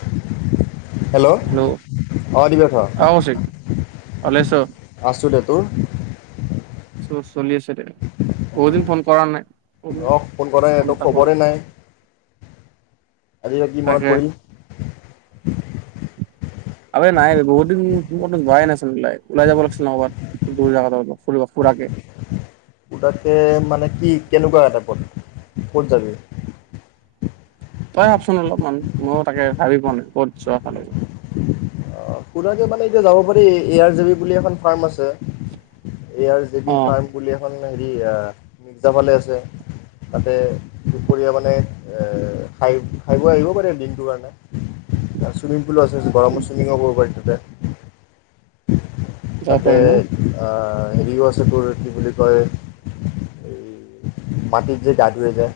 [inaudible] Hello অ দিব্যা ক কৌশিক ভালে আছ আছো দে তোৰ উম ও চলি আছে দে। বহুত দিন ফোন কৰা নাই। অঁ কৰাই নাই ফোন তোৰ এটা কৰো। খবৰে নাই আজি বা কি মনত তাকে পৰিল? [inaudible] আৱে নাই বহুত দিন ক'তো যোৱাই নাছিলো ওলাই যাব লাগিছিল নহয় ক'ৰবাত দূৰ জেগাত ফু ফুৰাকে। তাকেই মানে কি কেনেকুৱা টাইপত ক'ত যাবি? তই ভাবচোন অলপমান ময়ো তাকে ভাবি পোৱা নাই ক'ত যোৱা ভাল হ'ব। ফুৰাকে মানে এতিয়া যাব পাৰি এ আৰ জে বি বুলি এখন ফাৰ্ম আছে। এই আৰ জি বি অ ফাৰ্ম বুলি এখন।। হেৰি মিৰ্জাৰ ফালে আছে। তাতে দুপৰীয়া মানে খাই, খাই বৈ আহিব পাৰে দিনটোৰ কাৰণে। চুইমিং পুলো আছে। গৰমত চুইমিংও কৰিব।। পতে [inaudible] যাব তাতে, পাৰে ন আ। হেৰিও আছে তোৰ কি বুলি কয় মাটিত যে গা ধুৱে যে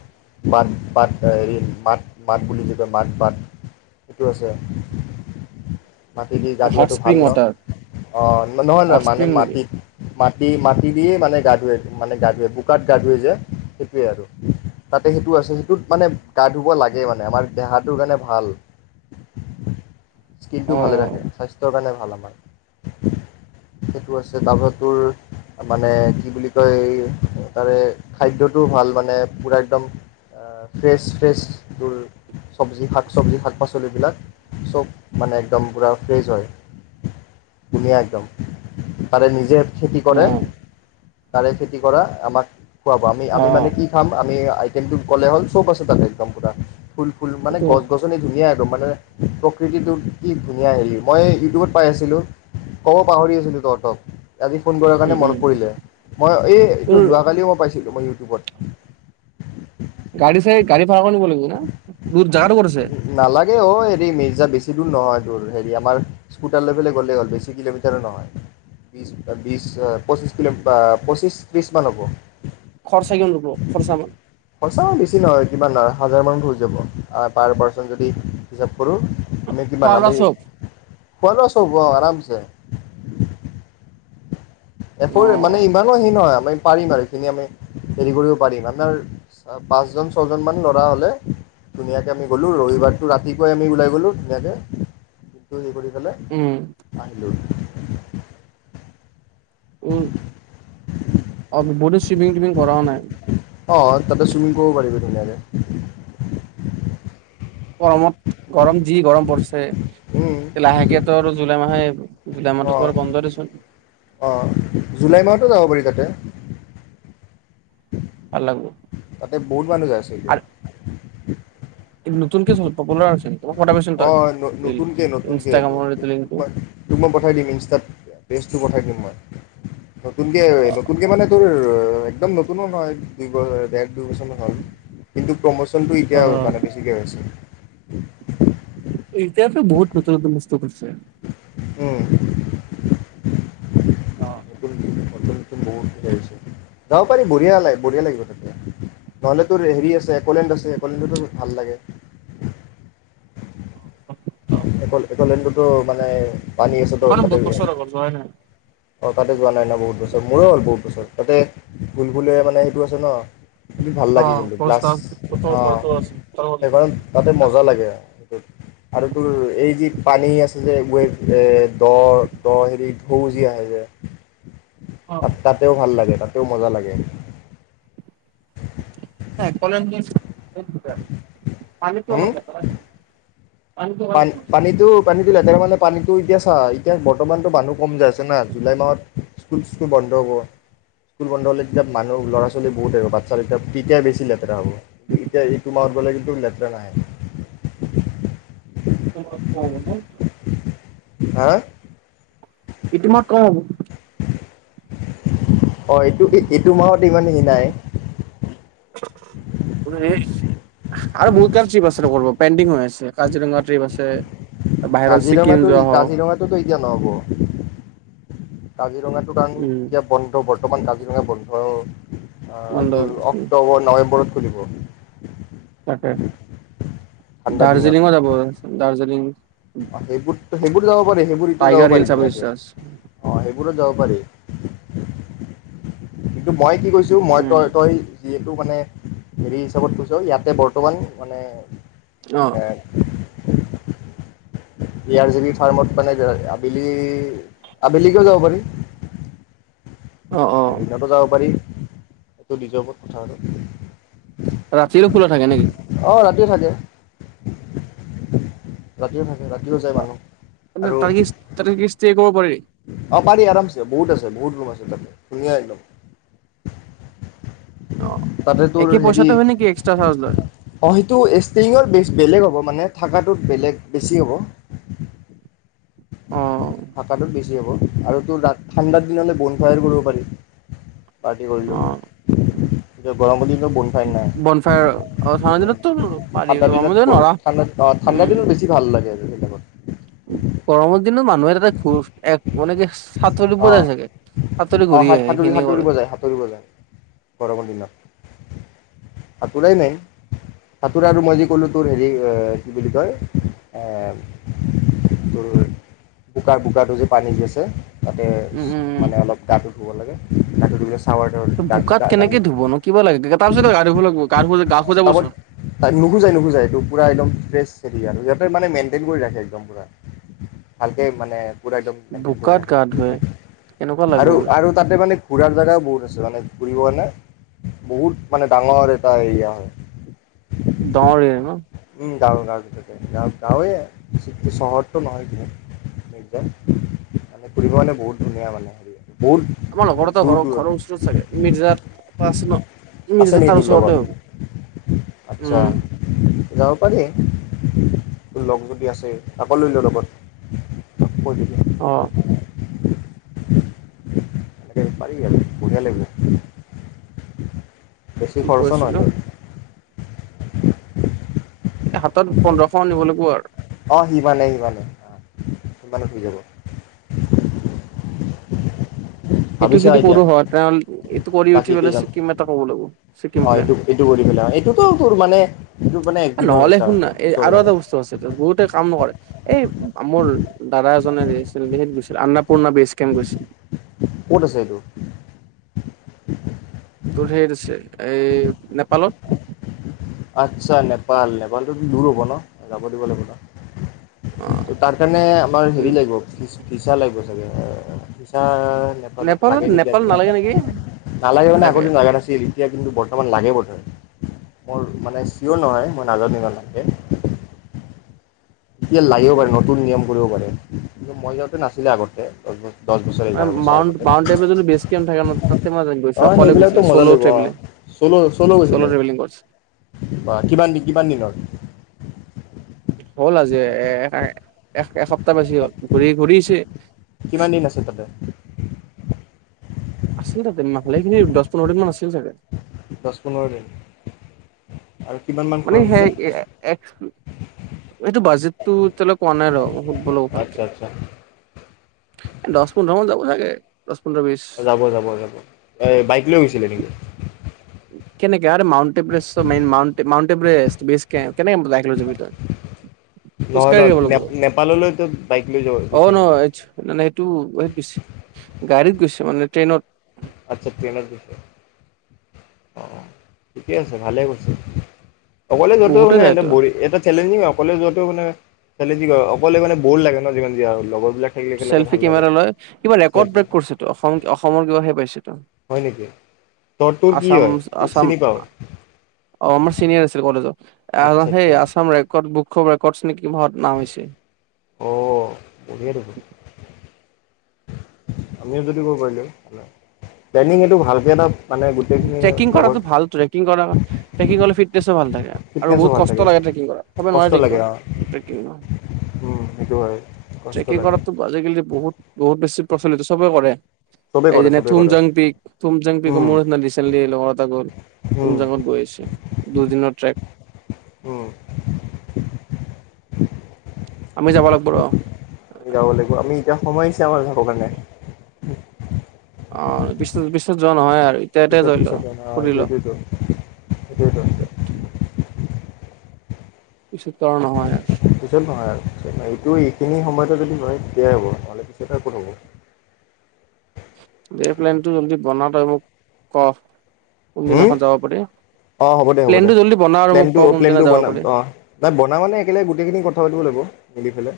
বাট বাট হেৰি বাত বাত বুলি যে কয় বাত বাত সেইটো আছে। মাটি দি গা হট ধোৱাটো ভাল স্প্ৰিং ন, ৱাটাৰ অ' নহয় নহয় হট মানে স্প্ৰিং নেকি মাটিত। মাটি মাটি দিয়ে মানে গা ধোৱে মানে গা ধোৱে মাটি মাটিদিয়ে মানে গা ধোৱে মানে গা ধোৱে বোকাত গা ধোৱে যে সেইটোৱে আৰু তাতে সেইটো আছে। সেইটোত মানে গা ধুব লাগে মানে। আমাৰ দেহাটো কাৰণে ভাল দেহটো অ ভালে ৰাখে স্বাস্থৰ কাৰণে ভাল।। সেই টো আছে। তাৰ পিছত তোৰ মানে কি বুলি ক'য়। তাৰে খাদ্য টোও ভাল মানে পোৰা একদম ফ্ৰেছ ফ্ৰেছ টোৰ চবজি শাক চবজি শাক -পাচলি বিলাক চব মানে। একদম পূৰা ফ্ৰেছ হয়। ধুনীয়া একদম তাৰে নিজে।। খেতি অ কৰে। তাৰে খেতি কৰা আমাক। খোৱাব আমি অ আমি মানে কি খাম আমি।। কিন্তু কলে হ'ল, চব আছে তাতে একদম পুৰা। ফুল ফুল মানে সেইটো গছ গছনি ধুনীয়া।। একদম মানে প্ৰকৃতিটো। কি ধুনীয়া হেৰি মই ইউটিউবত পাই আছিলোঁ। ক'ব পাহৰি আছিলোঁ তহঁতক। আজি ফোন কৰাৰ উম কাৰণে উম মনত পৰিলে। মই এই তোৰ এইটো যোৱাকালি মই পাইছিলোঁ মই। ইউটুবত। গাড়ী চাড়ী গাড়ী ভাড়া কৰি নিব।। লাগিব না দূৰ জাগাটো ক'ত আছে নালাগে অ হেৰি মিৰ্জা বেছি।। বেছি দূৰ নহয় টোৰ হেৰি আমাৰ স্কুটাৰ লৈ পেলাই গ'লেই হ'ল। বেছি কিলোমিটাৰো নহয়। বি বিশ পঁচিছ কিলো পঁচিছ ত্ৰিছ মান হ'ব। খৰচা কিমান ল'ব খৰচা পইচাও বেছি নহয় কিমান ধৰা।। হাজাৰমানত হৈ যাব আ, পাৰ পাৰ্চন যদি হিচাপ কৰোঁ। আমি খোৱা কিমান লোৱা আমি চব খোৱালোৱা চব অ আৰামছে। ছয় [inaudible] অ এপোৰ মানে ইমানো হি নহয় [inaudible] পাৰিম বাৰো সেইখিনি হেৰি কৰিব পাৰিম আপোনাৰ পাঁচজন ছজনান ল'ৰা হলে ধুনীয়াক আমি গ'লো ৰবিবাৰটো ৰাতিপুৱাইি গলে হিলে উম আহিলো। উম, [unintelligible] টিপিং, টিপিং কৰাও নাই অ', তাতে চুইমিং কৰিব পাৰিবি ধুনীয়াকে গৰমত। গৰম যি গৰম পৰিছে উম লাহেকে তোৰ আৰু জুলাই মাহে আহিব জুলাই অ মাহটো চবৰে বন্ধ দেচোন। অ', জুলাই মাহতো যাব পাৰি তাতে ভাল লাগিব তাতে বহুত মানুহ যায় চাগে আৰু [inaudible] নতুনকে [unintelligible] পপুলাৰ হৈছে নেকি? মোক পঠাবিছোন তই অঁ ৰিল, নতুনকৈ নতুনকৈ ইনষ্টাগ্ৰামৰ তোক এইটো তোক লিংকটো। মই তোক মই পঠাই দিম ইনষ্টাত পেজটো পঠাই দিম মই। নতুনকে আৰু নতুনকে, মানে, তোৰ ৰ, একদম নত কোনো নহয়। দুই বৰ, দেৰ, দুই বছৰমান হ'ল। কিন্তু প্ৰমোচন টো অ এতিয়া, মানে, বেছিকৈ হৈছে [inaudible] এতিয়াতো বহুত নতুন নতুন বস্তু কৰিছে উম। অ' বুত যাইচু যাব পাৰি বঢ়িয়া লাগে বঢ়িয়া লাগিব তাতে নহ'লেত হেৰি আছে একলেণ্ড আছে একলেণ্ডতো ভাল লাগে অকলে, [inaudible] তটো মানে পানী আছে ত মানে ততে বহুত বছৰ হৈ গ'ল যোৱাই নাই অ' তাতে যোৱা নাই ন বহুত বছৰ মোৰো হ'ল বহুত বছৰ তাতে ভুল ভুলয়া মানে সেইটো আছে ন! ভাল অ লাগে কিন্তু কলেজ গ্লাছ ক্লাছ তোৰ আহ ঘৰতো আছিল তই গলি সেইকাৰণে তাতে না? মজা লাগে আৰু তোৰ এই যি পানী আছে যে গৈ এ দ দ হেৰি ঢৌ যে আহে যে, অ ত তাতেও ভাল লাগে তাত। ও মজা লাগে হ কলমজিন্স পানিটো হুম অলপ লেটেৰা পান পানীটো পানীটো লেতেৰা মানে পানীটো এতিয়া চা এতিয়া বৰ্তমানটো মানুহ কম যাই আছে না জুলাই মাহত স্কুল চিস্কুল বন্ধ হ'ব স্কুল বন্ধ হ'লে তেতিয়া মানুহ ল'ৰা ছোৱালী বহুত আহিব বাটচ্ছা তেতিয়া তেতিয়া বেছি লাগিব। [unintelligible] এতিয়া এইটো মাহত [unintelligible] উম! হা এইটো মাহত কম হ'ব। [inaudible] অ' এইটো এইটো মাহত ইমান সেই নাই আৰু বহুত কাৰ ট্ৰিপ আছে কৰিব পেণ্ডিং হৈ আছে কাজিৰঙা ট্ৰিপ আছে বাহিৰত ছিকিম কাজিৰঙাটো যোৱা হওক কাজিৰঙাটোতো এতিয়া নহব। কজি ৰঙাটো কাৰণ উম এতিয়া বন্ধ বৰ্ত বৰ্তমান কাজিৰঙা বন্ধ আ বন্ধ তোৰ অক্টোবৰ নৱেম্বৰত, খুলিব তাকে ঠাণ্ডা দিনত দাৰ্জিলিংও যাব দাৰ্জিলিং অ' সেইবোৰ সেইবোৰ যাব সেইবোৰ এতিয়া যাব টাইগাৰ হিল পাৰি চাব ধুনীয়াকে ইচ্ছা আছে অ সেইবোৰ বোৰত যাব পাৰি, কিন্তু মই কি কৈছো মই উম তই তই, যিহেতু মানে হেৰি হিচাপত কৈছো ইয়াতে বৰ্তমান মানে অ [unintelligible] [unintelligible] ফাৰ্মত মানে আবেলি আবেলিকেও যাব পাৰি। অ অ [unintelligible] যাব পাৰি। সেইটো নিজৰ ওপৰত কথা আৰু নহ ৰাতিয়ো খোলা থাকে নেকি? অ' ৰাতিয়ো থাকে ৰাতিয়ো থাকে ৰাতিও যায় মানুহ ত তাতে কি ষ্টে কৰিব পাৰি। অ' পাৰি আৰামছে বহুত আছে বহুত ৰুম আছে তাতে ধুনীয়া একদম অ তাতে তোৰ একে হেৰি পইচাতে হয় নেকি এক্সট্ৰা চাৰ্জ লয় অ সেইটো ষ্টেইঙৰ বে বেলেগ হ'ব মানে। থাকাটো বেলেগ বেছি হ'ব। অ থাকাটোত বেছি হ'ব। আৰু তো ৰা ঠাণ্ডা দিন হলে বন ফায়াৰো কৰিব পাৰি। পাৰ্টি অ কৰিলো এতিয়া গৰমৰ দিনত বন ফায়াৰ নাই বনফায়াৰ অ ঠাণ্ডা দিনততো উম পাৰি ঠাণ্ডা গৰমৰ দিনত নোৱাৰা ঠাণ্ডাত অ ঠাণ্ডা দিনত বেছি ভাল লাগে। [unintelligible] ৰম [unintelligible] মানুহে এটা ঘ এক মানে কি সাঁতৰিব অঁ যাই চাগে সাঁতৰি অ ঘূৰি সা আহে, সাঁতুৰি সেইখিনিয় সাঁতুৰিব কৰে। যায় সাঁতুৰিব যায় গৰমৰ দিনত সাঁতোৰাই মাইন সতোৰা আৰু মই যে ক'লোঁ, তোৰ হেৰি কি বুলি কয় তোৰ বোকাৰ-বোকাৰটো যে পানী [unintelligible] তাতে উম, উম, মানে অলপ গা ধুব লাগে [unintelligible] [unintelligible] মানে উম। বোকাত কেনেকে ধুব ন কিবা লাগে তাৰ পিছতে গা ধুব লাগিব গা ধু গা খোজাবচোন। মেইনটেইন কৰি ৰাখে একদম পুৰা ভালকে মান পুৰা একদম মেন্টেন কৰি বোকাত ৰাখে, গা ধুৱে কেনেকুৱা লাগিব বে আৰু-আৰু তাতে মানে ঘোৰা জেগাও বহুত আছে। [unintelligible] বহুত মানে ডাঙৰ এটা এৰিয়া হয় ডঙৰ এৰিয়া ন [unintelligible] গাওঁ-গাওঁৱে চহৰটো নহয় কিন্তু [unintelligible] মানে ফুৰিব মানে বহুত ধুনীয়া মানে হেৰি বহুত [unintelligible] লগৰতে দূৰ ঘৰৰ-ঘৰৰ দূৰণি ওচৰত চাগে মিৰ্জাৰ [unintelligible] আছে মিৰ্জজাৰ নেকি তাৰ তোৰ লগত ওচৰতে হ'ব, আচ্ছা উম যাব পাৰি লগ যদি আছে, তাকো লৈল লগত [inaudible] অ' পাৰি আৰু বঢ়িয়া লাগিব। বেছি খৰচো কি নহয় কৈছিলো [unintelligible] হাতত পোন্ধৰশ আনিব লাগিব আৰু অ' সিমানেই-সিমানেই অ সিমানে থিক হব। এইটো যদি কৰো হয়, [unintelligible] এইটো কৰি উঠি বাকী পেলে কেইজন ছিকিম এটা কব লাগিব। ম অঁ প্লে এইটো এইটো কৰি পেলাই এইটোতো তোৰ মানে এইটো মানে একদিনৰ নহলে এটা শুন না এই ওচৰ আৰু জেগা এটা বস্তু আছে, বহুতে কাম নকৰে এই মোৰ দাদা এজনে [unintelligible] গৈছিল আন পুৰণা বেচ কেম্প গৈছিল। ক'ত আছেটো? তোৰ [unintelligible] নেপালত আচ্ছা নেপাল নেপ [unintelligible] দূৰ হ'ব ন যাব দিব লাগিব ন অ ত তাৰ কাৰণে আমাৰ হেৰি লাগিবি ফিচা লাগিব। ফিচা নেপালত লাগে নেকি নেপাল আজিকালি নালাগে নেকি নালাগে মানে লাগে আগত নাগা নাছিল। [unintelligible] [unintelligible] লাগে বোধৰে মোৰ মানে চিয়'ৰ নহয় মই নাজানো ইমান ভালকে এতিয়া লাগিব পাৰে, নতুন নিয়ম কৰিব পাৰে। কিন্তু মই যাওঁতে নাছিলে আগতে দহ বছৰ। দহ বছৰ ম এঘাৰ বছৰ মাউণ্টে আগতে মাউটব যদি বেছ কিয় নথাকে ন, তাতে মই গৈছো অকলে গৈছোল ট্ৰেভেলিং। চলো চলো চ'ল' গৈছিলে ট্ৰেভেলিং কৰিছে বা কিমান কিমান দিনৰ। হ'ল আজি এ এ এ এএসপ্তাহ বেছি হ'ল ঘূৰি ঘূৰিছে। কিমান দিন আছে তাতে। আছিল তাতে মা' ভালেখিনি দহ পোন্ধৰ দিন মান আছিল তাতে। দ'হ -পোন্ধৰ দিন। আৰু কিমান মান মানে খৰচ হে হৈছে এক্স। এইটো বাজেটটো এতিয়ালৈ কোৱা নাই আৰু। আচ্ছা আচ্ছা। দ'হ -পোন্ধৰ মান যাব চাগে। দহ পোন্ধৰ বিশ। অ' যাব যাব যাব। এ বাইক লৈ গৈছিলে নেকি? কেনেকে আৰু Mount Everest main. Mount Everest base কেনেকে বাইক লৈ যাবি তই। খোজ নহয় কঢ়ি নহয় যাব নে লাগিব নেপাললৈতো বাইক লৈ যাব অ গৈছে ন নেকি এইটো গাড়ীত গৈছে। মানে ট্ৰেইনত। আচ্ছা তেলাৰ বিষয়। অ' ঠিকে আছে ভালে কৈছে। অকলে যোৱাতেও বহুতে মানে এ এটা যায়তো বৰিং। এটা চেলেঞ্জিং। অকলে যোৱাতো মানে। খালে কি কয় অকলে মানে বৰ লাগে ন যিমান যি আৰু লগৰ বিলিলাক। চেল্ফি কেমেৰা লয় কিবা ৰেকৰ্ড ব্ৰেক কৰিছেটো। অসম অসমৰ কিবাহে পাইছে। হয় নেকি তোৰ তোৰ কি আছাম হয় আছাম চিনি পাওঁ। অ' আমাৰ ছিনিয়ৰ আছিল আচ্ছা কলেজত। আচ্ছা সেই আছাম ৰেকৰ্ড বুক। খুব ৰেকৰ্ড। নেকি মত নাম হৈছে। অঁ বঢ়িয়া দেখোন আমিও যদি কৰিব পাৰিলো, প্লেনিং এইটো ভালকে এটা। মানে গোটেইখিনি ট্ৰেকিং লগৰ কৰাটো ভাল। ট্ৰেকিং কৰা ট্ৰেকিং কৰিলে ফিট। [inaudible] ভালা থাকে। আৰু ফিটনেছো বহুত ভাল কষ্ট থাকে লাগে কৰা ট্ৰেকিং কৰাত। চবেই নোৱাৰে কষ্ট ট্ৰেকিং লাগে টৰিব। অঁ ট্ৰেকং, উম, সেইটো হয় কষ্ট ট্ৰেকিং লাগে। কৰাত আজিকালি বহুত। বহুত বেছি প্ৰচলিত, সবেই কৰে। চবেই এই কৰে যেনে চবেই থুম কৰে। জং পিক থু জং পিক। উম, মোৰ না ৰিচেনলি লগৰ এটা গ'ল উম, তুমজাংত গৈ আহিছে দুদিনৰ ট্ৰেক। উম। আমি যাব লাগিব ৰ। আমি যাব লাগিব। আমি এতিয়া সোমাইছে আমাৰ যাবৰ কাৰণে। অ', পিষ্ট-পিছত যোৱা নহয় আৰু ই পিছত-পিছত এনাও ইতু, ইতু, ইতু। ইতু, ইতু। পিছতাও নহয় আৰ পিছত নহয় আৰু। এ না এইটো এইখিনি সময়তে যদি হয়। তেতিয়াহে হ'ব, নহ'লে পিছত আৰু কত হ'ব। এই প্লেনটো জল্দি বনাও। তই মোক ক হুম, কোনদিনাখন যাব পাৰি অ', হ'ব দে-হ'ব দে। প্লেনটো জল্দি বনা আৰু মোক ক কোনদিনা প্লেনটো-প্লেনটো যাব বনা, পাৰি অ', না বনা মানে একেলগ গোটেইখিনি কথা পাতিব লাগিব। মিলি পেলাই।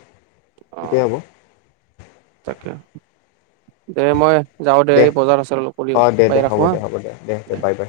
অ তেতিয়াহে হ'ব। তাকে। দে মই যাও দে, এই বজাৰ আছে অলপ কৰি আহো। অঁ দে বাই, দে ৰাখো হ'ব হা। দে হ'ব দে। Bye bye.